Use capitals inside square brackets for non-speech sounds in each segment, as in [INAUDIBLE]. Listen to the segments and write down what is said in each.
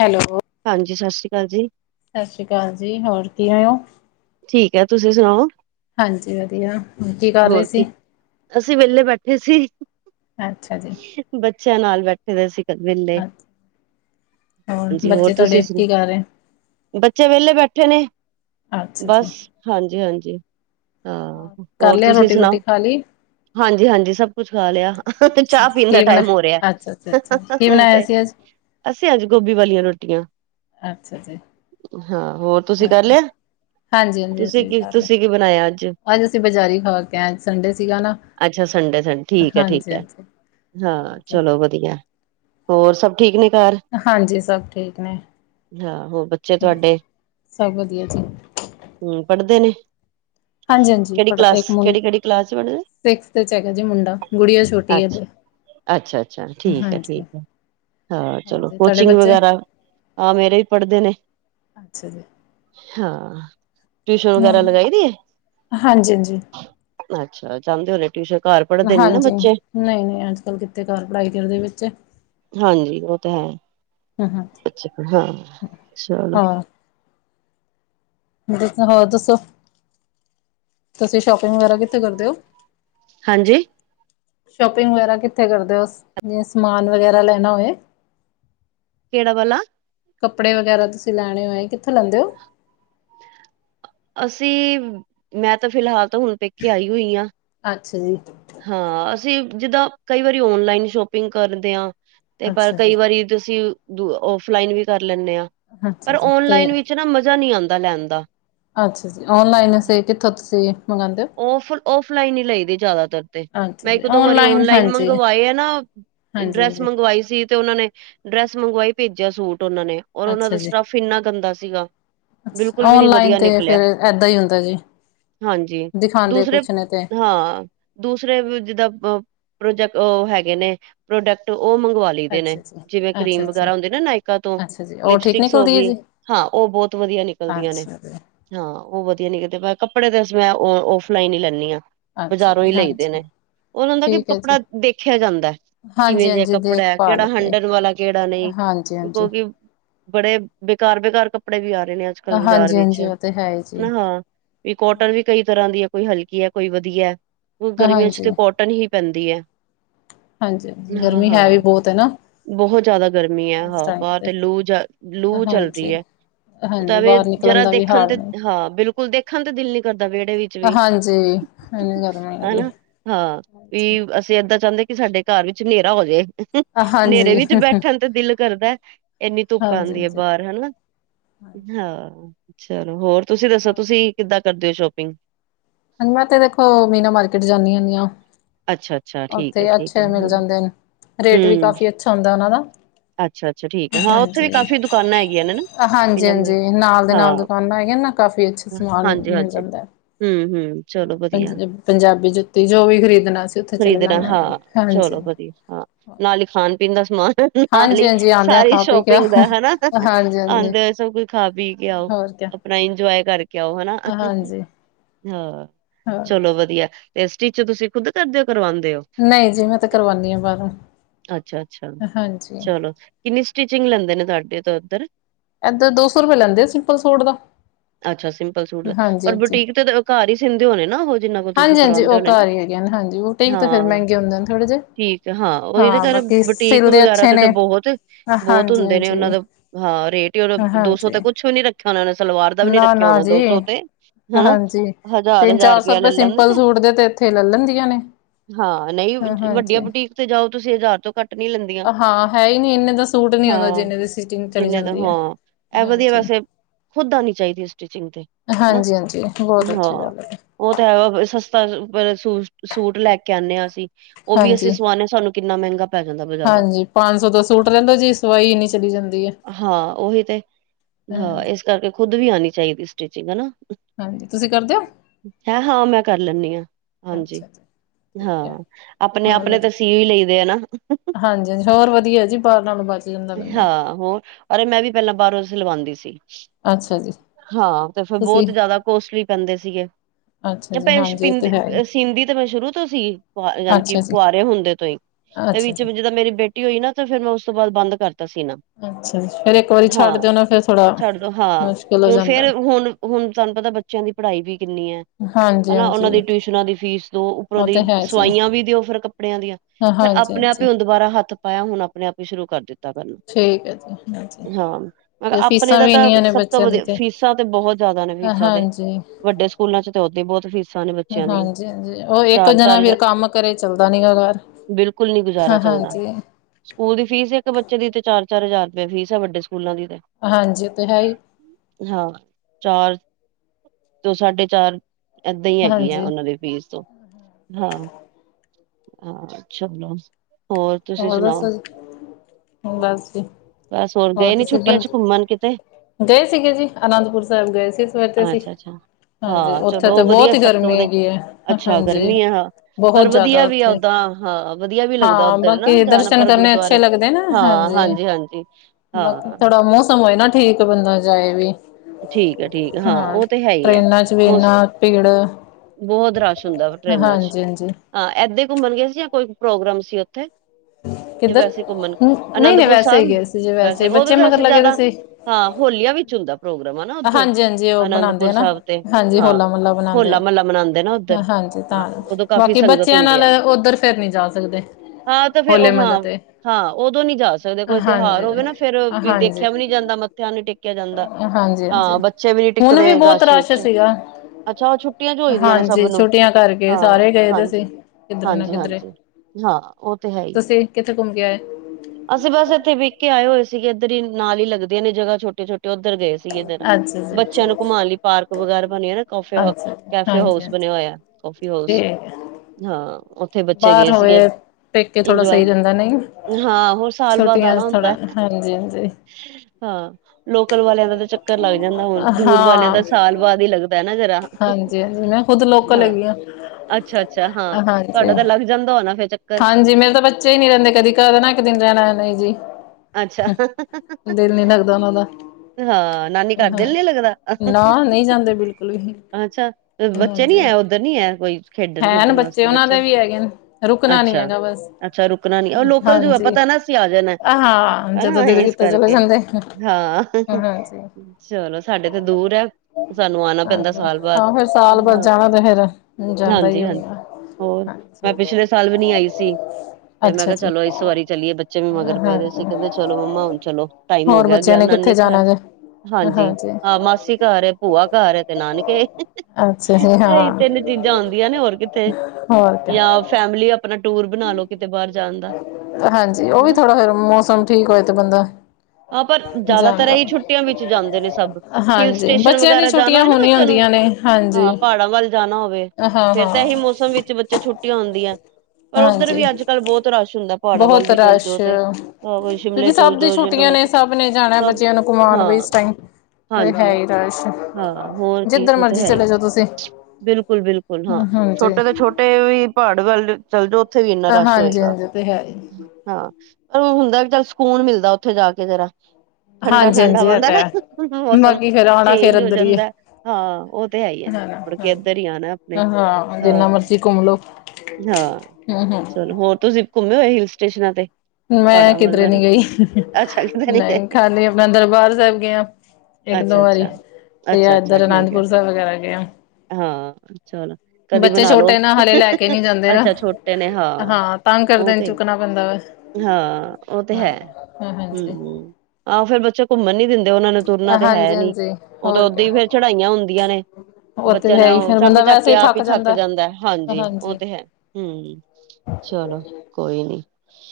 Hello. ਹਾਂਜੀ, ਸਸ ਸ੍ਰੀ ਕਾਲ ਜੀ। ਸਸ ਸ੍ਰੀ ਕਾਲ ਜੀ ਹੋਰ ਕਿਵੇਂ ਹੋ। ਠੀਕ ਹੈ, ਤੁਸੀਂ ਸੁਣਾਓ? ਹਾਂਜੀ ਵਧੀਆ ਕੀ ਕਾਰ ਰੇ ਸੀ? ਅਸੀ ਵੇਲੇ ਬੈਠੇ ਸੀ। ਅੱਛਾ ਜੀ। ਬੱਚਿਆਂ ਨਾਲ ਬੈਠੇ ਦੇ ਸੀ ਕ ਵੇਲੇ। ਅੱਛਾ ਹਾਂਜੀ ਹੋਰ ਬੱਚੇ ਤੂਸੀ ਤੁਹਾਡੇ ਸੁਨ ਕੀ ਕਰ ਰਹੇ ਬੱਚੇ ਵੇਲੇ ਬੈਠੇ ਨੇ। ਅੱਛਾ ਜੀ ਬਸ ਹਾਂਜੀ-ਹਾਂਜੀ ਹਾਂ ਹੋਰ ਕਰ ਹੋਰ ਲਿਆ ਤੂਸੀ ਰੋਟੀ ਰੋਟੀ ਸੁਨਾਓ? ਖਾ ਲਈ ਹਾਂਜੀ-ਹਾਂਜੀ ਸਬ ਕੁਛ ਖਾ ਲੇਆ, ਅੱਛਾ ਚਾਹ ਜੀ। ਪੀਨ ਦਾ ਕੀ ਬਣਾ ਟਾਈਮ ਹੋ ਰੇਆ ਅੱਛਾ ਅੱਛਾ ਅੱਛਾ ਜੀ। ਕੀ ਹੁਨ ਬਣਾਇਆ ਤੇ। ਸੀ ਅੱਜ ਅਸੀ ਆੱਜ ਗੋਬੀ ਵਾਲੀਆਂ ਰੋਟੀਆਂ, ਅੱਛਾ ਜੀ ਹਾਂ ਹੋਰ ਤੂਸੀ ਕਾਰ ਲੇਆ? ਹਾਂਜੀ-ਹਾਂਜੀ ਅਸੀ ਵੀ ਕਾਰ ਲੇਆ ਅੱਜ ਅਸੀ ਬਜਾਰੀ ਖਾ ਕੇ ਆਏ ਅੱਜ ਸੰਡੇ ਸੀਗਾ ਨਾ। ਅੱਛਾ ਸੰਡੇ ਸਨ ਠੀਕ ਹਾਂਜੀ ਐ-ਠੀਕ ਐ। ਹਾਂਜੀ ਹਾਂ ਹੋਰ ਜੀ ਚਲੋ ਵਧੀਆ ਹੋਰ ਸਬ ਠੀਕ ਨੇ ਘਰ? ਹਾਂਜੀ ਸਭ ਠੀਕ ਨੇ ਹਾਂ, ਹੋਰ ਬੱਚੇ ਤੂਆਡੇ? ਸਬ ਵਦੀਆ ਜੀ। ਹੂੰ, ਪਢਦੇ ਨੇ? [INAUDIBLE] ਕੇੜੀ ਪੜ੍ਹ ਕਲਾਸ, ਇੱਕ ਮੁੰ ਕੇੜੀ-ਕੇੜੀ ਕਲਾਸ ਚ ਪਢਦੇ? ਸਿਕਸਥ ਚ ਹੈਗਾ ਜੇ ਮੁੰਡਾ, ਗੁੜੀਆ ਛੋਟੀ ਏ ਹਲੇ। ਅੱਛਾ-ਅੱਛਾ ਠੀਕ ਹਾਂਜੀ ਹੈ-ਠੀਕ ਹੈ। ਹਾਂ ਹੋਰ ਚਲੋ ਜੀ ਤੁਹਾਡੇ ਕੋਚਿੰਗ ਬੱਚੇ ਵਗੈਰਾ, ਹਾਂ ਮੇਰੇ ਵੀ ਪਢਦੇ ਨੇ। ਅੱਛਾ ਜੀ। ਹਾ ਟਵੀਸ਼ਨ ਵਗੈਰਾ ਹਾਂਜੀ ਲਗਾਈ ਦੀ ਏ? ਹਾਂਜੀ ਅੱਛਾ, ਜਾਂਦੇ ਹੋਨੇ। ਟਵੀਸ਼ਨ ਘਰ ਪਢ ਹਾਂਜੀ ਨਈ-ਨਈ ਅਜ ਕਲ ਕਿੱਥੇ ਘਰ ਪਢਾਈ ਕਰਦੇ ਬੱਚੇ। ਹਾਂਜੀ ਓ ਤਾ ਹੈ ਹਾਂ ਬੱਚੇ ਹਾਂ ਚਲੋ। ਦੇਖੋ, ਹੋਰ ਦੱਸੋ? ਤੂਸੀ ਸ਼ੋਪਿੰਗ ਵਗੈਰਾ ਕਿੱਥੇ ਕਰਦੇ ਓ? ਹਾਂਜੀ। ਸ਼ੋਪਿੰਗ ਵਗੈਰਾ ਕਿੱਥੇ ਕਰਦੇ ਓ, ਜਿਵੇਂ ਸਮਾਨ ਵਗੈਰਾ ਲੈਨਾ ਹੋਏ? ਕੇੜਾ ਵਾਲਾ? ਕੱਪੜੇ ਵਗੈਰਾ ਸਿਲਾਣੇ ਹੋਏ, ਕਿੱਥੋਂ ਲੈਂਦੇ ਓ? ਅਸੀ ਮੈਂ ਤਾਂ ਫਿਲਹਾਲ ਤਾਂ ਹੁਨ ਪੇਕੇ ਆਈ ਹੋਈ ਆਂ। ਅੱਛਾ ਜੀ। ਹਾਂ, ਅਸੀ ਜਿੱਦਾਂ ਕਈ ਵਾਰੀ ਔਨਲਾਈਨ ਸ਼ੋਪਿੰਗ ਕਰਦੇ ਆਂ ਤੇ ਪਰ ਅੱਛਾ ਜੀ ਕਈ ਵਾਰੀ ਤੂਸੀ ਔਫ਼ਲਾਈਨ ਵੀ ਕਾਰ ਲੈਨੇ ਆਂ, ਅੱਛਾ ਪਰ ਜੀ ਤੇ ਓਨਲਾਈਨ ਵਿਚ ਇਤਨਾ ਮਜਾ ਨੀ ਆਂਦਾ ਲੈਨ ਦਾ ਅੱਛਾ ਜੀ, ਔਨਲਾਈਨ ਐਸੇ ਕਿੱਥੋਂ ਤੂਸੀ? ਓਫ਼, ਓਫਲਾਈਨ ਈ ਲਈ ਦੇ ਜਾਦਾਤਰ ਤੇ, ਅੱਛਾ ਮੈਂ ਜੀ ਇਕ ਦੋ ਵਾਰੀ ਔਨਲਾਈਨ ਓਨਲਾਈਨ ਹਾਂਜੀ ਮੰਗਵਾਏ ਐ ਨਾ ਹਾਂਜੀ ਡਰੈਸ ਹਾਂਜੀ ਮੰਗਵਾਈ ਸੀ ਤੇ ਓਨਾਂ ਨੇ ਡਰੈਸ ਮੰਗਵਾਈ, ਭੇਜਿਆ ਸੂਟ ਓਨਾਂ ਨੇ ਔਰ ਓਨਾਂ ਅੱਛਾ ਦਾ ਜੀ ਸਟੱਫ ਇੰਨਾ ਗੰਦਾ ਸੀਗਾ। ਬਿਲਕੁਲ ਅੱਛਾ ਵੀ ਨੀ ਔਨਲਾਈਨ ਵਦੀਆ ਤੇ ਫੇਰ ਨਿਕਲੇਆ, ਏਦਾਂ ਹੀ ਹੁੰਦਾ ਜੀ ਹਾਂਜੀ। ਦਿਖਾਉਂਦੇ ਦੂਸਰੇ, ਕੁਛ ਨੇ ਤੇ ਹਾਂ। ਦੂਸਰੇ ਜਿੱਦਾਂ ਪ੍ਰੋਜਕ ਓ ਹੈਗੇ ਨੇ, ਪ੍ਰੋਡਕਟ ਓ ਮੰਗਵਾ ਲਈ ਦੇ ਨੇ ਅੱਛਾ ਜੀ ਜਿਵੇਂ ਅੱਛਾ ਕਰੀਮ ਅੱਛਾ ਵਗੈਰਾ ਹੁੰਦੀ ਨਾ, ਨਾਇਕਾ ਤੋਂ ਅੱਛਾ ਜੀ ਉਹ ਠੀਕ ਲਿਪਸਟਿਕਸ ਨਿਕਲਦੀ ਹੈ ਹੋਗੀ। ਜੀ ਹਾਂ ਓ ਬੋਤ ਵਦੀਆ ਨਿਕਲਦੀਆਂ ਨੇ। ਅੱਛਾ ਜੀ ਹਾਂ ਓ ਵਦੀਆ ਨਿਕਲਦੇ, ਮੈਂ ਕੱਪੜੇ ਤੇ ਮੈਂ ਔਫਲਾਈਨ ਈ ਲੈਨੀ ਆਂ ਅੱਛਾ ਬਜਾਰੋਂ ਜੀ ਈ ਲਈਦੇ ਹਾਂਜੀ ਨੇ, ਓਨਾਂ ਦਾ ਕਿ ਠੀਕ ਹੈ ਜੀ ਕੱਪੜਾ ਦੇਖੇਆ ਜਾਂਦੈ ਹਾਂਜੀ ਕਿਵੇਂ ਜੇਆ ਹਾਂਜੀ ਕੱਪੜੈ, ਕੇੜਾ ਦੇਖਭਾਲ ਕੇ ਹੰਡੱਨ ਵਾਲਾ, ਕੇੜਾ ਨਈ ਹਾਂਜੀ ਹਾਂਜੀ ਕਿਓਂਕਿ ਬੜੇ ਬੇਕਾਰ, ਬੇਕਾਰ ਕੱਪੜੇ ਵੀ ਆ ਰੇ ਨੇ ਆਜ ਕਾਲ ਬਜਾਰ ਹਾਂਜੀ ਵਿਚ, ਹਾਂਜੀ ਉਹ ਤੇ ਹੈ ਹੀ ਜੀ ਹਨਾ ਹਾਂ ਵੀ ਕੋਟਨ ਵੀ ਕਈ ਤਰਾਂ ਦੀ ਐ, ਕੋਈ ਹਲਕੀ ਐ, ਕੋਈ ਵਦੀਐ, ਗਰਮੀਆਂ ਚ ਹਾਂਜੀ ਤੇ ਹਾਂਜੀ ਕੋਟਨ ਹੀ ਪੈਂਦੀ ਹੈ ਹਾਂਜੀ ਹਾਂਜੀ ਹਾਂ ਗਰਮੀ ਹੈ ਵੀ ਹਾਂ। ਬਹੁਤ ਹੈ ਨਾ ਬਹੁਤ ਜ਼ਿਆਦਾ ਗਰਮੀ ਹੈ ਇਸ ਹਾਂ ਟਾਈਮ ਬਾਹਰ ਤੇ ਲੂ ਜਾ ਲੂ ਚੱਲ ਹਾਂਜੀ ਰਹੀ ਹੈ ਉਹ ਹਾਂਜੀ ਤਾਂਵੇ ਬਾਹਰ ਨਿਕਲਣ ਜਰਾ ਦਾ ਵੀ ਦੇਖਣ ਹਾਲ ਤੇ ਨਹੀਂ ਹਾਂ ਬਿਲਕੁਲ ਦੇਖਣ ਤੇ ਦਿਲ ਨੀ ਕਰਦਾ ਵਿਹੜੇ ਵਿੱਚ ਵੀ ਹਾਂਜੀ ਇੰਨੀ ਗਰਮੀ ਹੈਗੀ। ਹਨਾ ਹਾਂ ਵੀ ਹਾਂਜੀ। ਅਸੀਂ ਏਦਾਂ ਚਾਹੁੰਦੇ ਕਿ ਸਾਡੇ ਘਰ ਵਿੱਚ ਹਨੇਰਾ ਹੋ ਜਾਏ ਹਨੇਰੇ ਹਾਂਜੀ, ਵਿੱਚ ਬੈਠਣ ਤੇ ਦਿਲ ਕਰਦਾ ਇੰਨੀ ਧੁੱਪ ਆਉਂਦੀ ਹੈ ਹਾਂਜੀ-ਹਾਂਜੀ। ਬਾਹਰ ਹਨਾ ਹਾਂ ਚਲੋ ਹੋਰ ਤੁਸੀਂ ਦੱਸੋ ਹਾਂਜੀ ਤੁਸੀਂ ਕਿੱਦਾਂ ਕਰਦੇ ਹੋ ਸ਼ੋਪਿੰਗ ਹਾਂਜੀ ਮੈਂ ਤੇ ਦੇਖੋ ਮੀਨਾ ਮਾਰਕੀਟ ਜਾਂਦੀ ਹੁੰਦੀ ਹ ਅੱਛਾ ਅੱਛਾ ਠੀਕ ਉੱਥੇ ਹੈ ਠੀਕ ਹੈ ਅੱਛੇ ਮਿਲ ਹਾਂ ਜਾਂਦੇ ਨੇ ਰੇਟ ਵੀ ਹਮ ਕਾਫੀ ਅੱਛਾ ਹੁੰਦਾ ਉਹਨਾਂ ਦਾ ਅੱਛਾ ਅੱਛਾ ਠੀਕ ਹੈ ਹਾਂ ਉੱਥੇ ਵੀ ਕਾਫ਼ੀ ਦੁਕਾਨ ਹੈਗੀਆਂ ਹਨ ਨਾ ਹਾਂਜੀ ਬਿਨਾਂ ਮੈਂ ਹਾਂਜੀ ਨਾਲ ਦੇ ਨਾਲ ਹਾਂ ਦੁਕਾਨਾਂ ਹੈਗੀਆਂ ਨਾ ਕਾਫ਼ੀ ਅੱਛਾ ਸਮਾਨ ਹਾਂਜੀ ਮਿਲ ਹਾਂਜੀ ਜਾਂਦਾ ਹਮ ਹਮ ਚਲੋ ਵਧੀਆ ਪੰਜ ਪੰਜਾਬੀ ਜੁੱਤੀ ਜੋ ਵੀ ਖਰੀਦਣਾ ਅਸੀਂ ਉੱਥੇ ਚਲੇ ਖ਼ਰੀਦਣਾ ਜਾਂਦੇ ਹਾਂ ਜੀ ਹਾਂਜੀ ਚਲੋ ਵਧੀਆ ਹਾਂ ਨਾਲ ਹੀ ਖਾਣ ਪੀਣ ਦਾ ਸਮਾਨ ਨਾਲ ਹੀ ਹਾਂਜੀ-ਹਾਂਜੀ ਆਉਂਦੇ ਆ ਸਾਰੀ ਖਾ ਪੀ ਕੇ ਸ਼ੋਪਿੰਗ ਦਾ ਹਨਾ ਹਾਂਜੀ-ਹਾਂਜੀ। ਅੰਦੇ ਸਭ ਕੁਈ ਖਾ ਪੀ ਕੇ ਆਓ ਹੋਰ ਕਿਆ ਆਪਣਾ ਇੰਜੋਏ ਕਰਕੇ ਆਓ ਹਨਾ ਹਾਂਜੀ ਹਾਂ ਹੋਰ ਚਲੋ ਵਧੀਆ ਤੇ ਸਟਿਚ ਤੁਸੀਂ ਖੁਦ ਕਰਦੇ ਹੋ ਕਰਵਾਉਂਦੇ ਹੋ ਨਹੀਂ ਜੀ ਮੈਂ ਤਾਂ ਕਰਵਾਉਂਦੀ ਹਾਂ ਬਾਹਰੋਂ ਅੱਛਾ ਅੱਛਾ ਹਾਂਜੀ ਚਲੋ ਕਿੰਨੀ ਸਟਿਚਿੰਗ ਲੈਂਦੇ ਨੇ ਤੁਹਾਡੇ ਤੋਂ ਉੱਧਰ ਇੱਦਰ ਦੋ ਸੌ ਰੁਪਏ ਲੈਂਦੇ ਸਿੰਪਲ ਸੂਟ ਦਾ। ਅੱਛਾ ਸਿੰਪਲ ਸੂਟ ਦਾ ਹਾਂਜੀ ਪਰ ਹਾਂਜੀ ਬੁਟੀਕ ਤੇ ਘਰ ਹੀ ਸਿੰਦੇ ਹੁਨੇ ਨਾ ਉਹ ਜਿੰਨਾ ਕੋਲ ਤੁਸੀਂ ਹਾਂਜੀ ਹਾਂਜੀ, ਕਰਵਾਉਂਦੇ ਉਹ ਹੋਣੇ ਤਾਂ ਨਾ ਘਰ ਹੀ ਹੈਗੇ ਹਨ ਹਾਂਜੀ ਬੂਟੇ ਹੀ ਤਾਂ ਫਿਰ ਹਾਂ ਮਹਿੰਗੇ ਹੁੰਦੇ ਨੇ ਥੋੜੇ ਜਿਹੇ ਠੀਕ ਐ ਹਾਂ ਉਹ ਈ ਤੇ ਕੈਰੇ ਬਾਕੀ ਬੁਟੀਕ ਸਿਲਦੇ ਵਗੈਰਾ ਅੱਛੇ ਤੇ ਤਾਂ ਨੇ ਬਹੁਤ, ਬਹੁਤ ਹਾਂਜੀ ਹੁੰਦੇ ਨੇ ਉਹਨਾਂ ਹਾਂਜੀ ਦਾ ਹਾਂ ਰੇਟ ਈ [UNINTELLIGIBLE] ਦੋ ਸੌ ਤੇ ਹਾਂਜੀ ਕੁਛ ਵੀ ਨੀ ਰੱਖਿਆ ਹੋਣਾ ਉਹੇ ਸਲਵਾਰ ਦਾ ਵੀ ਨੀ ਨਾ ਰੱਖਿਆ ਨਾ ਹੋਣਾ ਦੋ ਜੀ ਸੌ ਤੇ। ਹਨਾ ਹਾਂਜੀ ਹਜ਼ਾਰ ਹਜ਼ਾਰ ਤਿੰਨ-ਚਾਰ ਸੌ ਰੁਪਇਆ ਲੈ ਰੁਪਏ ਲੈਂਦੇ ਸਿੰਪਲ ਨੇ ਸੂਟ ਦੇ ਤੇ ਇੱਥੇ ਲਲ ਲੈਂਦੀਆਂ ਨੇ। ਹਾਂ ਨਈਂ ਹਾਂ ਵੱਡੀਆਂ ਹਾਂਜੀ ਬੁਟੀਕ ਤੇ ਜਾਓ ਤੁਸੀਂ ਹਜ਼ਾਰ ਤੋਂ ਘੱਟ ਨਹੀਂੀ ਲੈਂਦੀਆਂ। ਹਾਂ ਹੈ ਈ ਨੀ ਇੰਨੇ ਦੱਸ ਹਾਂ, ਜਿੰਨੇ ਦਾ ਹਾਂ ਇਹ ਵਧੀਆ ਹਾਂਜੀ ਵੈਸੇ ਖੁਦ ਆਣੀ ਚਾਈਦੀ ਐ ਸਟੀਚਿੰਗ ਤੇ। ਨਾ ਹਾਂਜੀ ਹਾਂਜੀ, ਬੋਤ ਅੱਛੀ ਹਾਂ ਗੱਲ ਐ। ਉਹ ਤਾਂ ਹੈ ਸਸਤਾ ਸੂ ਸੂਟ ਲੈ ਕੇ ਆਣੇ ਆਂ ਅਸੀਂ ਉਹ ਵੀ ਅਸੀਂ ਹਾਂਜੀ ਸਵਾਣੇ ਆ ਸਾਨੂੰ ਕਿੰਨਾ ਮਹਿੰਗਾ ਪੈ ਜਾਂਦਾ ਬਾਜ਼ਾਰੋਂ ਹਾਂਜੀ ਪੰਜ ਸੌ ਦਾ ਸੂਟ ਲਲੋ ਜੀ ਸਵਾਈ ਏਨੀ ਚਲੀ ਜਾਂਦੀ ਐ। ਹਾਂ ਉਹੀ ਤੇ ਹਾਂ। ਕਰਕੇ ਖੁਦ ਵੀ ਆਣੀ ਚਾਈਦੀ ਸਟਿਚਿੰਗ ਹਨਾ। ਹਾਂਜੀ ਤੁਸੀਂ ਕਰਦੇ ਔ। ਹੈ ਹਾਂ, ਮੈਂ ਕਰ ਲੈਂਣੀ ਆਂ ਹਾਂਜੀ। ਅੱਛਾ ਜੀ ਠੀਕ ਹੈ ਹਾਂ ਹੋਰ ਆਪਣੇ-ਆਪਣੇ ਤੇ ਸੀ ਵਧੀਆ ਔ ਲਈਦੇ ਆ ਨਾ। ਹਾਂਜੀ ਹੋਰ ਵਧੀਆ ਜੀ ਪਾਰ ਨਾਲ ਬਸ ਹਾਂ ਹੋਰ ਅਰੇ ਮੈਂ ਵੀ ਪਹਿਲਾਂ ਬਾਹਰੋਂ ਸਿਲਵਾਉਂਦੀ ਸੀ। ਅੱਛਾ ਜੀ ਹਾਂ ਤੇ ਫਿਰ ਤੁਸੀਂ ਬੋਤ ਜ਼ਿਆਦਾ ਕੋਸਟਲੀ ਪੈਂਦੇ ਸੀਗੇ। ਅੱਛਾ ਜੀ ਪੇਂ ਹਾਂਜੀ ਉਹ ਤੇ ਸ਼ਪੀਂਦੀ ਹੈ ਹੀ ਅ ਸੀਂਦੀ ਤਾਂ ਮੈਂ ਸ਼ੁਰੂ ਤੋਂ ਸੀ, ਕੁਆ ਜਾਨ ਕਿ ਅੱਛਾ ਜੀ ਕੁਆਰੇ ਹੁੰਦੇ ਤੋਂ ਈ। ਤੇ ਅੱਛਾ ਵਿੱਚ ਜੀ ਜਿੱਦਾਂ ਮੇਰੀ ਬੇਟੀ ਹੋਈ ਨਾ ਤੇ ਫੇਰ ਮੈਂ ਉਸ ਤੋਂ ਬਾਅਦ ਬੰਦ ਕਰਤਾ ਸੀਨਾ। ਅੱਛਾ ਜੀ ਫੇਰ ਇੱਕ ਵਾਰੀ ਛੱਡ ਹਾਂ, ਦਿਓ ਨਾ ਫੇਰ ਥੋੜਾ ਛੱਡ ਦੋ ਹਾਂ, ਮੁਸ਼ਕਿਲ ਹੋ ਹੁਣ ਜਾਂਦਾ ਫੇਰ ਹੁਣ ਹੁਣ ਤੁਹਾਨੂੰ ਪਤਾ ਬਚ ਬੱਚਿਆਂ ਦੀ ਪੜ੍ਹਾਈ ਵੀ ਕਿੰਨੀ ਐ। ਹਾਂਜੀ ਹਨਾ ਹਾਂਜੀ ਉਹਨਾਂ ਦੀ ਟਿਊਸ਼ਨਾਂ ਦੀ ਫੀਸ ਦੋ, ਉੱਪਰੋਂ ਉਹ ਦੀ ਸਵਾਈਆਂ ਵੀ ਦਿਓ ਫਿਰ ਕੱਪੜਿਆਂ ਦੀਆਂ। ਹਾਂ ਫਿਰ ਹਾਂਜੀ। ਆਪਣੇ ਆਪ ਈ ਹਾਂਜੀ ਹੁਣ ਦੁਬਾਰਾ ਹੱਥ ਪਾਇਆ, ਹੁਣ ਆਪਣੇ ਆਪ ਹੀ ਸ਼ੁਰੂ ਕਰ ਦਿੱਤਾ। [UNINTELLIGIBLE] ਠੀਕ ਹੈ ਜੀ ਹਾਂਜੀ ਹਾਂ ਮੈਂ ਕਿਹਾ ਤੇ ਆਪਣੇ ਫੀਸਾਂ ਦਾ ਵੀ ਤਾਂ ਇੰਨੀਆਂ ਨੇ ਸਭ ਤੋਂ ਬੱਚਿਆਂ ਦੀ ਵਧੀਆ ਫੀਸ ਫੀਸਾਂ ਤੇ ਬਹੁਤ ਜ਼ਿਆਦਾ ਨੇ ਫੀਸਾਂ ਦੇ ਹਾਂਜੀ ਵੱਡੇ ਸਕੂਲਾਂ ਚ ਤੇ ਓਦਾਂ ਈ ਬਹੁਤ ਫੀਸ ਹਾਂਜੀ ਹਾਂਜੀ, ਉਹ ਇੱਕ ਚਾਰ ਜਣਾ ਫਿਰ ਹਜ਼ਾਰ ਕੰਮ ਕਰੇ ਚੱਲਦਾ ਨੀਂ ਗਾ ਘਰ। ਬਿਲਕੁਲ ਨੀ ਗੁਜ਼ਾਰਾ ਹਾਂ ਚੱਲਦਾ। ਹਾਂਜੀ ਸਕੂਲ ਦੀ ਫੀਸ ਇੱਕ ਬੱਚੇ ਦੀ ਤੇ ਚਾਰ-ਚਾਰ ਹਜ਼ਾਰ ਰਪੈ ਫੀਸ ਐ ਵੱਡੇ ਸਕੂਲਾਂ ਦੀ ਤੇ। ਹਾਂਜੀ ਉਹ ਤੇ ਹੈ ਈ। ਹਾਂ ਚਾਰ ਤੋਂ ਸਾਢੇ ਚਾਰ ਏਦਾਂ ਈ ਹੈਗੀ ਆ ਹਾਂਜੀ ਉਹਨਾਂ ਦੇ ਫੀਸ ਤੇ ਹਾਂ ਹਾਂ [UNINTELLIGIBLE] ਤੁਸੀਂ ਹੋਰ ਸੁਣਾਓ ਦੱਸੋ ਜੀ, ਬਸ ਬਸ ਹੋਰ ਗਏ ਨੀਂ ਤੁਸੀਂ ਛੁੱਟੀਆਂ ਬਣ ਚ ਘੁੰਮਣ ਕਿਤੇ? ਗਏ ਸੀਗੇ ਜੀ, ਅਨੰਦਪੁਰ ਸਾਹਿਬ ਗਏ ਸੀ ਸਵੇਰ ਤੇ ਅਸੀਂ। ਅੱਛਾ ਅੱਛਾ ਹਾਂਜੀ ਹਾਂ ਉੱਥੇ ਤੇ ਚਲੋ ਬੋਤ ਵਧੀਆ ਈ ਸਭ ਤੋਂ ਗਰਮੀ ਵਧੀਆ ਹੈਗੀ ਐਂ, ਅੱਛਾ ਹਾਂਜੀ। ਗਰਮੀ ਆ ਹਾਂ ਪਰ ਬਹੁਤ ਵਧੀਆ ਜ਼ਿਆਦਾ ਵੀ ਆ ਉੱਥੇ ਓਦਾਂ ਹਾਂ ਵਧੀਆ ਵੀ ਲੱਗਦਾ ਹਾਂ, ਉੱਧਰ ਨਾ ਬਾਕੀ ਜਾਣਾ ਦਰਸ਼ਨ ਪਰ ਕਰਨੇ ਅੱਛੇ ਗੁਰਦੁਆਰੇ ਲੱਗਦੇ ਨੇ। ਹਾਂ ਹਾਂਜੀ, ਹਾਂਜੀ ਬਾਕੀ ਹਾਂ ਥੋੜਾ ਮੌਸਮ ਹੋਏ ਨਾ ਠੀਕ ਬੰਦਾ ਜਾਏ ਵੀ। ਠੀਕ ਹੈ ਠੀਕ ਹੈ ਹਾਂ, ਉਹ ਤੇ ਹੈ ਹੀ ਹੈ ਟ੍ਰਰੇਨਾਂ ਚ ਵੀ ਮੌਸ ਇਨਾ ਭੀੜ ਬਹੁਤ ਰਸ਼ ਹੁੰਦਾ ਵਾ ਟਰੇਨਾਂ ਚ। ਹਾਂਜੀ ਹਾਂਜੀ ਹਾਂ ਏਦਾਂ ਹੀ ਘੁੰਮਣ ਗਏ ਸੀ ਜਾਂ ਕੋਈ ਪ੍ਰੋਗਰਾਮ ਸੀ ਉੱਥੇ। ਕਿ ਕਿੱਧਰ ਵੈਸੇ ਘੁੰਮਣ ਨਹੀਂ ਨਹੀਂ ਅਨੰਦਪੁਰ ਵੈਸੇ ਹੀ ਸਾਹਿਬ ਗਏ ਸੀ ਜੇ ਵੈਸੇ ਉਹਦੇ ਬੱਚੇ ਤਾਂ ਮਗਰ ਵੈਸੇ ਲੱਗੇ ਦੇ ਜ਼ਿਆਦਾ ਸੀ ਹਾਂ ਹੋਲੀਆਂ ਵਿੱਚ ਹੁੰਦਾ। ਪ੍ਰੋਗਰਾਮ ਹਨਾ ਉੱਥੇ ਹਾਂਜੀ ਹਾਂਜੀ ਉਹ ਬਣਾਉਂਦੇ ਅਨੰਦਪੁਰ ਆ ਨਾ ਸਾਹਿਬ ਤੇ ਹਾਂਜੀ ਹਾਂ ਹੋਲਾ ਮਹੱਲਾ ਬਣਾਉਂਦੇ ਹੋਲਾ ਆ ਮਹੱਲਾ ਮਨਾਂਦੇ ਆ ਨਾ। ਉੱਧਰ ਹਾਂਜੀ ਤਾਂ ਹਾਂ ਉਦੋਂ ਕਾਫ਼ੀ ਬਾਕੀ ਸੰਗਤ ਬੱਚਿਆਂ ਨਾਲ ਹੁੰਦੀਆਂ ਨੇ ਓਧਰ ਫਿਰ ਨੀ ਜਾ ਸਕਦੇ। ਹਾਂ ਤੇ ਫੇਰ ਹੋਲੇ ਉਹ ਮਹੱਲੇ ਹਾਂ ਤੇ ਹਾਂ ਉਦੋਂ ਨੀ ਜਾ ਸਕਦੇ ਕੋਈ ਤਿਉਹਾਰ ਹਾਂਜੀ ਹੋਵੇ ਨਾ ਫੇਰ ਵੀ ਹਾਂਜੀ ਦੇਖਿਆ ਵੀ ਨੀ ਜਾਂਦਾ। ਮੱਥਾ ਵੀ ਨੀ ਟੇਕਿਆ ਜਾਂਦਾ। ਹਾਂਜੀ। ਹਾਂਜੀ ਹਾਂ ਬੱਚੇ ਵੀ ਨੀ ਹੁਣ ਵੀ ਟਿੱਕਦੇ ਬਹੁਤ ਰਸ਼ ਵਿੱਚ ਸੀਗਾ ਅੱਛਾ ਉਹ ਛੁੱਟੀਆਂ ਚ ਹੋਈ ਦੀਆਂ ਨੇ ਸਭ ਹਾਂਜੀ ਨੂੰ ਛੁੱਟੀਆਂ ਕਰਕੇ ਹਾਂ ਸਾਰੇ ਗਏ ਦੇ ਸੀ ਹਾਂਜੀ। ਕਿੱਧਰੇ ਨਾ ਹਾਂਜੀ ਕਿੱਧਰੇ ਹਾਂਜੀ ਹਾਂ ਉਹ ਤੇ ਹੈਈ। ਤੁਸੀਂ ਕਿੱਥੇ ਘੁੰਮ ਕੇ ਆਏ ਅਸੀਂ ਬਸ ਇੱਥੇ ਵਿਕ ਕੇ ਆਏ ਹੋਏ ਸੀਗੇ ਇੱਧਰ ਹੀ ਨਾਲ ਹੀ ਲਗਦੀਆਂ ਨੇ ਜਗ੍ਹਾ ਛੋਟੇ ਛੋਟੇ ਉੱਧਰ ਗਏ ਸੀ। ਸੀ ਇਧਰ ਅੱਛਾ ਜੀ ਬੱਚਿਆਂ ਨੂੰ ਅੱਛਾ ਘੁਮਾਉਣ ਲਈ ਪਾਰਕ ਵਗੈਰਾ ਬਣਿਆ ਨਾ। ਕਫੇ ਅੱਛਾ ਜੀ ਕੈਫੇ ਹਾਂਜੀ ਹਾਊਸ ਹਾਂਜੀ ਬਣਿਆ ਹੋਇਆ ਕਾਫੀ ਹਾਊਸ ਠੀਕ ਹੈ ਹਾਂ। ਉੱਥੇ ਬੱਚੇ ਬਾਹਰ ਗਏ ਸੀਗੇ। ਹੋਵੇ ਪੇਕੇ ਥੋੜਾ ਇੰਜੋਏ ਸਹੀ ਰਹਿੰਦਾ ਨਹੀਂ ਹਾਂ ਹੋਰ ਸਾਲ ਬਾਅਦ ਛੁੱਟੀਆਂ ਆਣਾ ਚ ਥੋੜਾ ਹੁੰਦਾ। ਹਾਂਜੀ ਹਾਂਜੀ ਹਾਂ ਲੋਕ ਲੋਕਲ ਵਾਲਿਆਂ ਦਾ ਤਾਂ ਚੱਕਰ ਲੱਗ ਜਾਂਦਾ ਹੁਣ ਦੂਰ ਵਾਲਿਆਂ ਹਾਂ ਦਾ ਸਾਲ ਬਾਅਦ ਹੀ ਲੱਗਦਾ ਨਾ ਜ਼ਰਾ। ਹਾਂਜੀ ਹਾਂਜੀ ਮੈਂ ਖੁਦ ਲੋਕਲ ਹਾਂ ਹੈਗੀ ਆ ਅੱਛਾ ਅੱਛਾ ਹਾਂ ਤੁਹਾਡਾ ਹਾਂਜੀ ਤਾਂ ਲੱਗ ਜਾਂਦਾ ਹੋਣਾ ਫਿਰ ਚੱਕਰ ਹਾਂਜੀ ਮੇਰੇ ਤਾਂ ਬੱਚੇ ਹੀ ਨੀ ਰਹਿੰਦੇ ਕਦੀ ਕਹਿ ਦੇਣ ਨਾ ਇੱਕ ਦਿਨ ਰਹਿਣਾ ਨਹੀਂ ਜੀ। ਅੱਛਾ। ਦਿਲ ਨੀ ਲੱਗਦਾ ਉਹਨਾਂ ਦਾ ਹਾਂ ਨਾਨੀ ਘਰ ਹਾਂ ਦਿਲ ਨੀ ਲੱਗਦਾ। ਨਾ ਨਹੀਂ ਜਾਂਦੇ ਬਿਲਕੁਲ ਵੀ ਅੱਛਾ ਬੱਚੇ ਨੀ ਹਾਂਜੀ ਐ ਉੱਧਰ ਨੀ ਐ ਕੋਈ। ਖੇਡਣ ਹੈ ਖੁਡਣ ਬੱਚੇ ਵਾਸਤੇ ਉਹਨਾ ਦੇ ਵੀ ਹੈਗੇ ਰੁਕਣਾ ਨੀ ਅੱਛਾ, ਹੈਗਾ ਬਸ ਅੱਛਾ ਰੁਕਣਾ ਨੀ ਉਹ ਲੋਕਲ ਜੋ ਹੈ ਹਾਂਜੀ। ਪਤਾ ਨਾ ਅਸੀਂ ਆ ਜਾਣਾ ਹਾਂ। ਜਦੋਂ ਦਿਲ ਇਸ ਕੀਤਾ ਚਲੇ ਕਰਕੇ ਜਾਂਦੇ ਹਾਂ ਹਾਂਜੀ ਚਲੋ ਸਾਡੇ ਤੇ ਦੂਰ ਐ। ਸਾਨੂੰ ਆਣਾ ਪੈਂਦਾ ਸਾਲ ਬਾਅਦ ਹਾਂ ਫਿਰ ਸਾਲ ਬਾਅਦ ਹਾਂ। ਜਾਣਾ ਤਾਂ ਫਿਰ ਜਾਂਦਾ ਹਾਂਜੀ ਹੀ ਹੁੰਦਾ। ਹਾਂਜੀ ਹੋਰ ਮੈਂ ਹਾਂਜੀ ਪਿਛਲੇ ਸਾਲ ਵੀ ਨੀ ਆਈ ਸੀ। ਤੇ ਮੈਂ ਅੱਛਾ ਕਿਹਾ ਜੀ ਚਲੋ ਇਸ ਵਾਰੀ ਚਲੀਏ ਬੱਚੇ ਵੀ ਮਗਰ ਪਏ ਹਾਂਜੀ ਸੀ। ਕਹਿੰਦੇ ਚਲੋ ਮੰਮਾ ਹੁਣ ਚਲੋ ਟਾਈਮ ਹੋ ਹੋਰ ਗਿਆ ਬੱਚਿਆਂ ਗਿਆ ਨੇ ਕਿੱਥੇ ਨਾਨੀ ਘਰ। ਜਾਣਾ ਜੇ? ਹਾਂਜੀ ਹਾਂ ਮਾਸੀ ਘਰ ਭੂਆ ਘਰ ਤੇ ਨਾਨਕੇ ਅੱਛਾ ਜੀ ਇਹੀ ਹਾਂ। ਤਿੰਨ ਚੀਜ਼ਾਂ ਹੁੰਦੀਆਂ ਨੇ ਹੋਰ ਕਿੱਥੇ ਹੋਰ ਕਿਆ ਜਾਂ ਫੈਮਲੀ ਆਪਣਾ ਟੂਰ ਬਣਾਲੋ। ਹਾਂਜੀ ਉਹ ਵੀ ਹਨਾ ਥੋੜਾ ਫੇਰ ਮੌਸਮ ਠੀਕ ਹੋਏ ਤੇ ਬੰਦਾ ਹਾਂ ਪਰ ਜ਼ਿਆਦਾਤਰ ਜਾਂਦਾ ਇਹੀ ਛੁੱਟੀਆਂ ਵਿੱਚ ਜਾਂਦੇ ਨੇ ਸਭ, ਹਿਲ ਹਾਂਜੀ ਸਟੇਸ਼ਨ ਬੱਚਿਆਂ ਦੀ ਵਗੈਰਾ ਜਾਣਾ ਛੁੱਟੀਆਂ ਏ ਨਾ ਹੋਣੀ ਬੱਚਿਆਂ ਨੂੰ। ਹੁੰਦੀਆਂ ਨੇ ਹਾਂਜੀ। ਹਾਂ ਪਹਾੜਾਂ ਵੱਲ ਜਾਣਾ ਹੋਵੇ ਹਾਂ ਫੇਰ ਹਾਂ ਤਾਂ ਇਹੀ ਮੌਸਮ ਵਿੱਚ ਬੱਚੇ ਛੁੱਟੀਆਂ ਹੁੰਦੀਆਂ। ਪਰ ਉੱਧਰ ਹਾਂਜੀ ਵੀ ਅੱਜ ਕੱਲ ਬਹੁਤ ਰਸ਼ ਹੁੰਦਾ ਪਹਾੜਾਂ ਵੱਲ ਬਹੁਤ ਵੀ ਚੱਲ ਰਸ਼ ਜਾਓ ਤੇ ਆਹ ਕੋਈ ਕਿਉਂਕਿ ਸ਼ਿਮਲੇ ਚੱਲ ਸਭ ਦੀ ਜਾਓ ਜਾਂ ਛੁੱਟੀਆਂ ਡੋਲੇ ਨੇ ਸਭ ਨੇ ਜਾਣਾ ਸਭ ਬੱਚਿਆਂ ਨੂੰ ਘੁਮਾਣ ਬਈ ਹਾਂ ਇਸ ਟਾਈਮ। ਤੇ ਹਾਂਜੀ ਹੈਈ ਰਸ਼, ਹਾਂ ਜਿੱਧਰ ਮਰਜੀ ਚਲੇ ਜਾਓ ਤੁਸੀਂ। ਬਿਲਕੁਲ-ਬਿਲਕੁਲ ਹਾਂ, ਹਾਂਜੀ ਛੋਟੇ ਤੋਂ ਛੋਟੇ ਵੀ ਪਹਾੜ ਵੱਲ ਚਲਜੋ ਉੱਥੇ ਵੀ ਇੰਨਾ ਰਸ਼ ਹਾਂਜੀ ਹੋਏਗਾ, ਹਾਂਜੀ ਤੇ ਹੈ ਹੀ ਹਾਂ। ਉਹ ਹੁੰਦਾ ਚੱਲ ਸਕੂਨ ਮਿਲਦਾ ਉੱਥੇ ਜਾ ਕੇ ਜਰਾ। ਹਾਂਜੀ ਠੰਡਾ-ਠੰਡਾ ਹਾਂਜੀ ਇਹ ਹੁੰਦਾ ਤਾਂ ਨਾ ਹੈ ਮੌਸਮ, ਬਾਕੀ ਫੇਰ ਆਉਣਾ ਫੇਰ ਚੇਂਜ ਹੋ ਅੰਦਰ ਹੀ ਹੈ ਜਾਂਦਾ, ਹਾਂ, ਉਹ ਤੇ ਹੈਈ ਆ। ਮੁੜ ਕੇ ਇਧਰ ਹਾਂ ਹੀ ਆਣਾ ਆਪਣੇ ਹਾਂ ਜਿੰਨਾ ਮਰਜ਼ੀ ਹਾਂ। ਘੁੰਮ ਲੋ ਹਾਂ, ਹਮ ਹਮ ਚਲੋ ਹੋਰ ਤੁਸੀਂ ਹੋਏ ਘੁੰਮੇ ਹਿਲ ਸਟੇਸ਼ਨਾਂ ਤੇ। ਮੈਂ ਪਹਾੜਾਂ ਕਿਧਰੇ ਨੀ ਵਗੈਰਾ ਗਈ, ਅੱਛਾ ਕਿਤੇ ਨੀ ਨਈ ਗਏ ਖਾਲੀ ਆਪਣਾ ਦਰਬਾਰ ਸਾਹਿਬ ਗੇ ਆਂ। ਇੱਕ ਦੋ ਵਾਰੀ ਅੱਛਾ-ਅੱਛਾ। ਤੇ ਯਾ ਅੱਛਾ-ਅੱਛਾ ਏਧਰ ਠੀਕ ਹੈ ਅਨੰਦਪੁਰ ਸਾਹਿਬ ਵਗੈਰਾ ਗਏ ਆਂ। ਹਾਂ ਚਲੋ ਕਦੀ ਬੱਚੇ ਬਣਾ ਲੋ। ਛੋਟੇ ਨਾ ਹਲੇੇ ਲੈ ਕੇ ਨੀ ਜਾਂਦੇ ਨਾ, ਅੱਛਾ ਛੋਟੇ ਨੇ ਹਾਂ। ਤੰਗ ਕਰਦੇ ਉਹ ਨੇ ਤੇ ਚੁੱਕਣਾ ਪੈਂਦਾ ਵੈ। ਹਾਂ ਓਂ ਤੇ ਹੈ ਹਾਂਜੀ ਹੂੰ ਆ ਫਿਰ ਬੱਚੋਂ ਘੁੰਮਣ ਨੀ ਦਿੰਦੇ ਓਨਾ ਨੇ ਤੁਰਨਾ ਤੇ ਹੈ ਹਾਂਜੀ ਨੀ, ਹਾਂਜੀ ਓ ਤੇ ਹੋਰ ਓਦਾਂ ਈ ਕਿਆ ਫੇਰ ਚੜਾਈਆਂ ਹੁੰਦੀਆਂ ਨੇ। ਉਹ ਤੇ ਬੱਚਿਆਂ ਹੈ ਨੇ ਹੀ ਉਹ ਫੇਰ ਚੱਕ- ਬੰਦਾ ਚੱਕ ਵੈਸੇ ਕੇ ਆਪ ਹੀ ਥੱਕ ਜਾਂਦਾ ਜਾਂਦੈ ਹਾਂਜੀ ਓ ਤੇ ਹੈ। ਹੂੰ ਚਲੋ, ਕੋਈ ਨੀ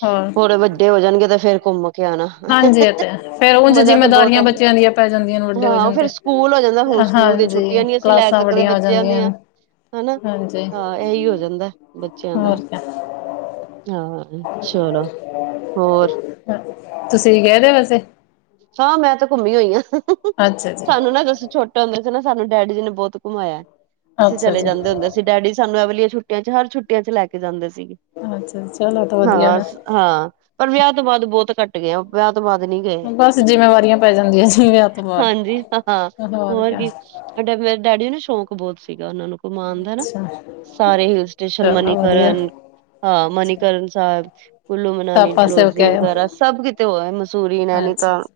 ਹੋਰ ਹੋਰੇ ਵੱਡੇ ਹੋ ਜਾਣਗੇ ਤੇ ਫੇਰ ਘੁੰਮ ਕਿਆ ਨਾ, ਹਾਂਜੀ ਇਹ ਤੇ ਹੈ, ਫੇਰ ਉਝ ਮਜਾ ਤੇ ਬੌਤ ਜਿੰਮੇਦਾਰੀਆਂ ਆਂਦਾ, ਬੱਚਿਆਂ ਦੀਆਂ ਪੈ ਜਾਂਦੀਆਂ ਨੇ ਵੱਡੇ ਹੋ ਹਾਂ ਜਾਣ ਫਿਰ ਤੇ ਕੂਲ ਹੋ ਜਾਂਦਾ ਹੁਣ ਸਕੂਲ ਦੀ ਛੁੱਟੀਆਂ ਹਾਂਜੀ ਨੀ ਅਸੀ ਲੈ ਕਲਾਸਾਂ ਸਕਦੇ ਵੱਡੀਆਂ ਹੋ ਬੱਚਿਆਂ ਜਾਂਦੀਆਂ ਦੀਆਂ, ਨੇ ਹਨਾ, ਹਾਂਜੀ ਹਾਂ ਏਹੀ ਹੋ ਜਾਂਦੈ, ਬੱਚਿਆਂ ਦਾ। ਹੋਰ ਕਿਆ ਹਾਂ ਸ਼ਲੋ, ਹੋਰ ਤੁਸੀਂ ਵੀ ਗਏ ਥੇ ਵੈਸੇ? ਹਾਂ ਮੈਂ ਤੇ ਘੁੰਮੀ ਹੋਈ ਆਂ ਅੱਛਾ ਜੀ ਸਾਨੂੰ ਨਾ ਰਸੀਂ ਛੋਟ ਛੋਟੇ ਹੁੰਦੇ ਸੀ ਨਾ ਸਾਨੂੰ ਡੈਡੀ ਜੀ ਨੇ ਬੌਤ ਘੁਮਾਇਐ, ਅਸੀਂ ਅੱਛਾ ਚਲੇ ਜੀ ਜਾਂਦੇ ਹੁੰਦੇ ਸੀ। ਤੇ ਡੈਡੀ ਸਾਨੂੰ ਐ ਵਾਲੀ ਛੁੱਟੀਆਂ ਚ ਹਰ ਛੁੱਟੀਆਂ ਚ ਲੈ ਕੇ ਜਾਂਦੇ ਸੀ। ਅੱਛਾ-ਅੱਛਾ ਚਲੋ ਤੋ ਵਧੀਆ ਹੈ। ਹਾਂ, ਪਰ ਵਿਆਅ ਤੋਂ ਬਾਅਦ ਬੌਤ ਘੱਟ ਗਏ ਆਂ ਵਿਆਅ ਤੋਂ ਬਾਅਦ ਨੀ ਗਏ। ਬਸ ਜਿੰਮੇਵਾਰੀਆਂ ਪੈ ਜਾਂਦੀਆਂ ਜੀ ਵਿਆਅ ਤੋਂ ਬਾਅਦ, ਹੋਰ ਕਿਆ। ਹਾਡੇ ਫੇਰ ਡੈਡੀ ਨੂੰ ਨਾ ਸ਼ੌੰਕ ਬੌਤ ਸੀਗਾ ਓਨਾਂ ਨੂੰ। ਘੁਮਾਨ ਦਾ ਨਾ, ਅੱਛਾ ਸਾਰੇ ਹਿੱਲ ਸਟੇਸ਼ਨ ਚਲੋ ਵਧੀਆ ਮਨੀਕਰਨ, ਹਾਂ ਅੱਛਾ ਮਨੀਕਰਨ ਸਾਹਿਬ, ਕੁੱਲੂ ਮਨਾਲੀ ਸਭ ਪਾਸੇ ਹੋ ਕੇ ਡਲੋਜ਼ੀ ਆਏ ਹੋ ਵਗੈਰਾ ਸਭ ਕਿਤੇ ਹੋ ਆਏ ਮਸੂਰੀ ਨੈਨੀ ਅੱਛਾ ਤਾਂ, ਜੀ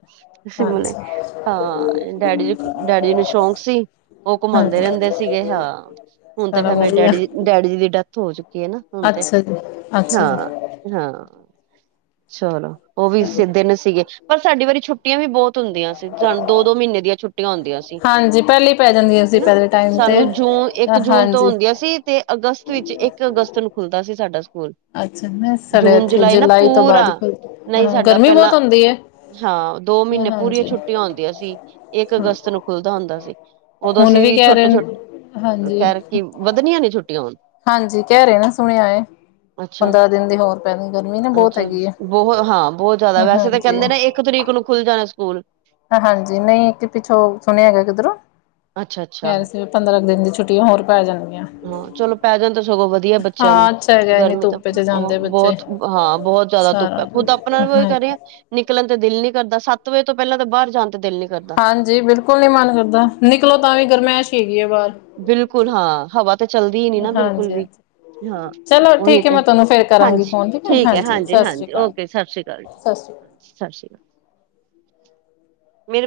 ਸ਼ਿਮਲੇ ਅੱਛਾ ਹਾਂ, ਡੈਡੀ ਜੀ, ਡੈਡੀ ਜੀ ਨੂੰ ਸ਼ੌਕ ਸੀ। ਓ ਘੁਮਾਂਦੇ ਹਾਂਜੀ ਰੈਂਦੇ ਸੀਗੇ ਹਾਂ, ਹੁਣ ਤੇ ਸਾਰਾ ਖੈਰ ਮੇਰੇ ਵਧੀਆ ਡੈਡੀ ਜੀ- ਡੈਡੀ ਜੀ ਦੀ ਡੈਥ ਹੋ ਚੁੱਕ [UNINTELLIGIBLE] ਏ ਨਾ ਹੁਣ ਤੇ, ਅੱਛਾ ਜੀ ਅੱਛਾ ਹਾਂ। ਹਾਂ, ਚਲੋ ਓ ਵੀ ਜੀ ਸੀ ਦਿਨ ਸੀਗੇ ਪਰ ਸਾਡੀ ਵਾਰੀ ਛੁੱਟੀਆਂ ਵੀ ਬੌਤ ਹੁੰਦੀਆਂ ਸੀ ਸਾਨੂੰ ਦੋ- ਦੋ ਮੀਨੇ ਦੀਆ ਛੁਟੀਆਂ ਹੁੰਦੀਆਂ ਸੀ। ਜੀ, ਹਾਂਜੀ ਪਹਿਲੇ ਪੈ ਜਾਂਦੀਆਂ ਸੀ ਹਨਾ ਪਹਿਲੇ ਟਾਈਮ ਤੇ ਸਾਨੂੰ ਜੂਨ ਏਕ ਜੂਨ ਤੋਂ ਹਾਂਜੀ ਹੁੰਦੀਆਂ ਸੀ ਤੇ ਅਗਸਤ ਵਿੱਚ ਏਕ ਅਗਸਤ ਨੂੰ ਖੁੱਲਦਾ ਸੀ ਸਾਡਾ ਸਕੂਲ। ਅੱਛਾ ਮੈਂ ਸਾਡੇ ਜੂਨ ਇੱਥੇ ਜੁਲਾਈ ਨਾ ਤੋਂ ਬਾਅਦ ਪੂਰਾ, ਖੁੱਲ ਨਈ ਹਾਂ ਸਾਡਾ ਗਰਮੀ ਪੈਲਾਂ ਬਹੁਤ ਹੁੰਦੀ ਹੈ ਹਾਂ ਦੋ ਮੀਨੇ ਪੂਰੀਆਂ ਹਾਂਜੀ ਛੁੱਟੀਆਂ ਹੁੰਦੀਆਂ ਸੀ, ਏਕ ਹਾਂ ਅਗਸਤ ਨੂੰ ਖੁੱਲਦਾ ਹੁੰਦਾ ਸੀ। ਓਦੋ ਹੁਣ ਅਸੀਂ ਵੀ ਕਹਿ ਛੋਟੇ- ਰਹੇ ਛੋਟ ਹਾਂਜੀ। ਐਰਕੀ ਵਧਣੀਆਂ ਨੇ ਛੁੱਟੀਆਂ ਹੁਣ? ਹਾਂਜੀ ਕੈ ਰਏ ਨੇ ਸੁਣਿਆ ਏ, ਅੱਛਾ ਪੰਦਰਾਂ ਦਿਨ ਦੀ ਹੋਰ ਪੈਣੀ ਗਰਮੀ ਨਾ ਬੌਤ ਅੱਛਾ ਹੈਗੀ ਏ। ਬਹੁਤ ਹਾਂ ਬੌਤ ਜ਼ਿਆਦਾ ਵੈਸੇ ਤੇ ਕੈਂਦੇ ਨੇ ਏਕ ਤਰੀਕ ਨੂੰ ਖੁੱਲ ਜਾਣਾ ਸਕੂਲ। ਹਾਂਜੀ ਨਈ ਕਿ ਪਿੱਛੋਂ ਸੁਣਿਆ ਹੈਗਾ ਕਿੱਧਰੋਂ, ਅੱਛਾ ਅੱਛਾ ਕੈੰਸਿਲ ਪੰਦਰਾਂ ਕ ਦਿਨ ਦੀ ਛੁੱਟੀਆਂ ਹੋਰ ਪੈ ਜਾਣਗੀਆਂ। ਹਾਂ ਚਲੋ ਪੈ ਜਾਣ ਤੇ ਸਗੋਂ ਵਦੀਐ ਬੱਚੇਆਂ ਨੂੰ, ਹਾਂ ਅੱਛਾ ਹੈਗਾ ਇੰਨੀ ਗਰਮੀ ਤਾਂ ਧੁੱਪ ਚ ਹੋਂ ਜਾਂਦੇ ਬੱਚੇ ਬੋਤ ਹਾਂ ਬਹੁਤ ਜਾਦਾ ਧੁੱਪ ਸਾਰਾ ਐ, ਖੁੱਦ ਅਪਨਾ ਵੀ ਓਈ ਹਾਂ ਕਰ ਰੇ ਆਂ ਨਿਕਲਨ ਤੇ ਦਿਲ ਨੀ ਕਰਦਾ, ਸੱਤ ਵਜੇ ਤੋਂ ਪੈਲਾਂ ਤੇ ਬਾਰ ਜਾਨ ਤੇ ਦੇਲ ਨੀ ਕਰਦਾ। ਹਾਂਜੀ ਬਿਲਕੁਲ ਨੀ ਮਨ ਕਰਦਾ, ਨਿਕਲੋ ਤਾਂ ਵੀ ਗਰਮੈਸ਼ ਈ ਹੈਗੀ ਐ ਬਾਰ। ਬਿਲਕੁਲ ਹਾਂ ਹਵਾ ਤੇ ਚਲਦੀ ਨੀ ਨਾ ਬਿਲਕੁਲ ਹਾਂਜੀ ਵੀ। ਹਾਂਜੀ ਹਾਂ ਚਲੋ ਓਹੀ ਠੀਕ ਹੈ ਤੇ, ਮੈਂ ਤੁਹਾਨੂੰ ਫੇਰ ਕਰਾਂਗੀ ਹਾਂਜੀ ਫੋਨ ਠੀਕ ਹੈ ਹਾਂਜੀ, ਸਤਿ ਸ਼੍ਰੀ ਹਾਂਜੀ ਅਕਾਲ ਓਕੇ, ਸਾ ਸ੍ਰੀ ਕਾਲ ਜੀ। ਸਤਿ ਸ਼੍ਰੀ ਅਕਾਲ ਸਤਿ ਸ੍ਰੀ ਅਕਾਲ। ਮੇਰੇ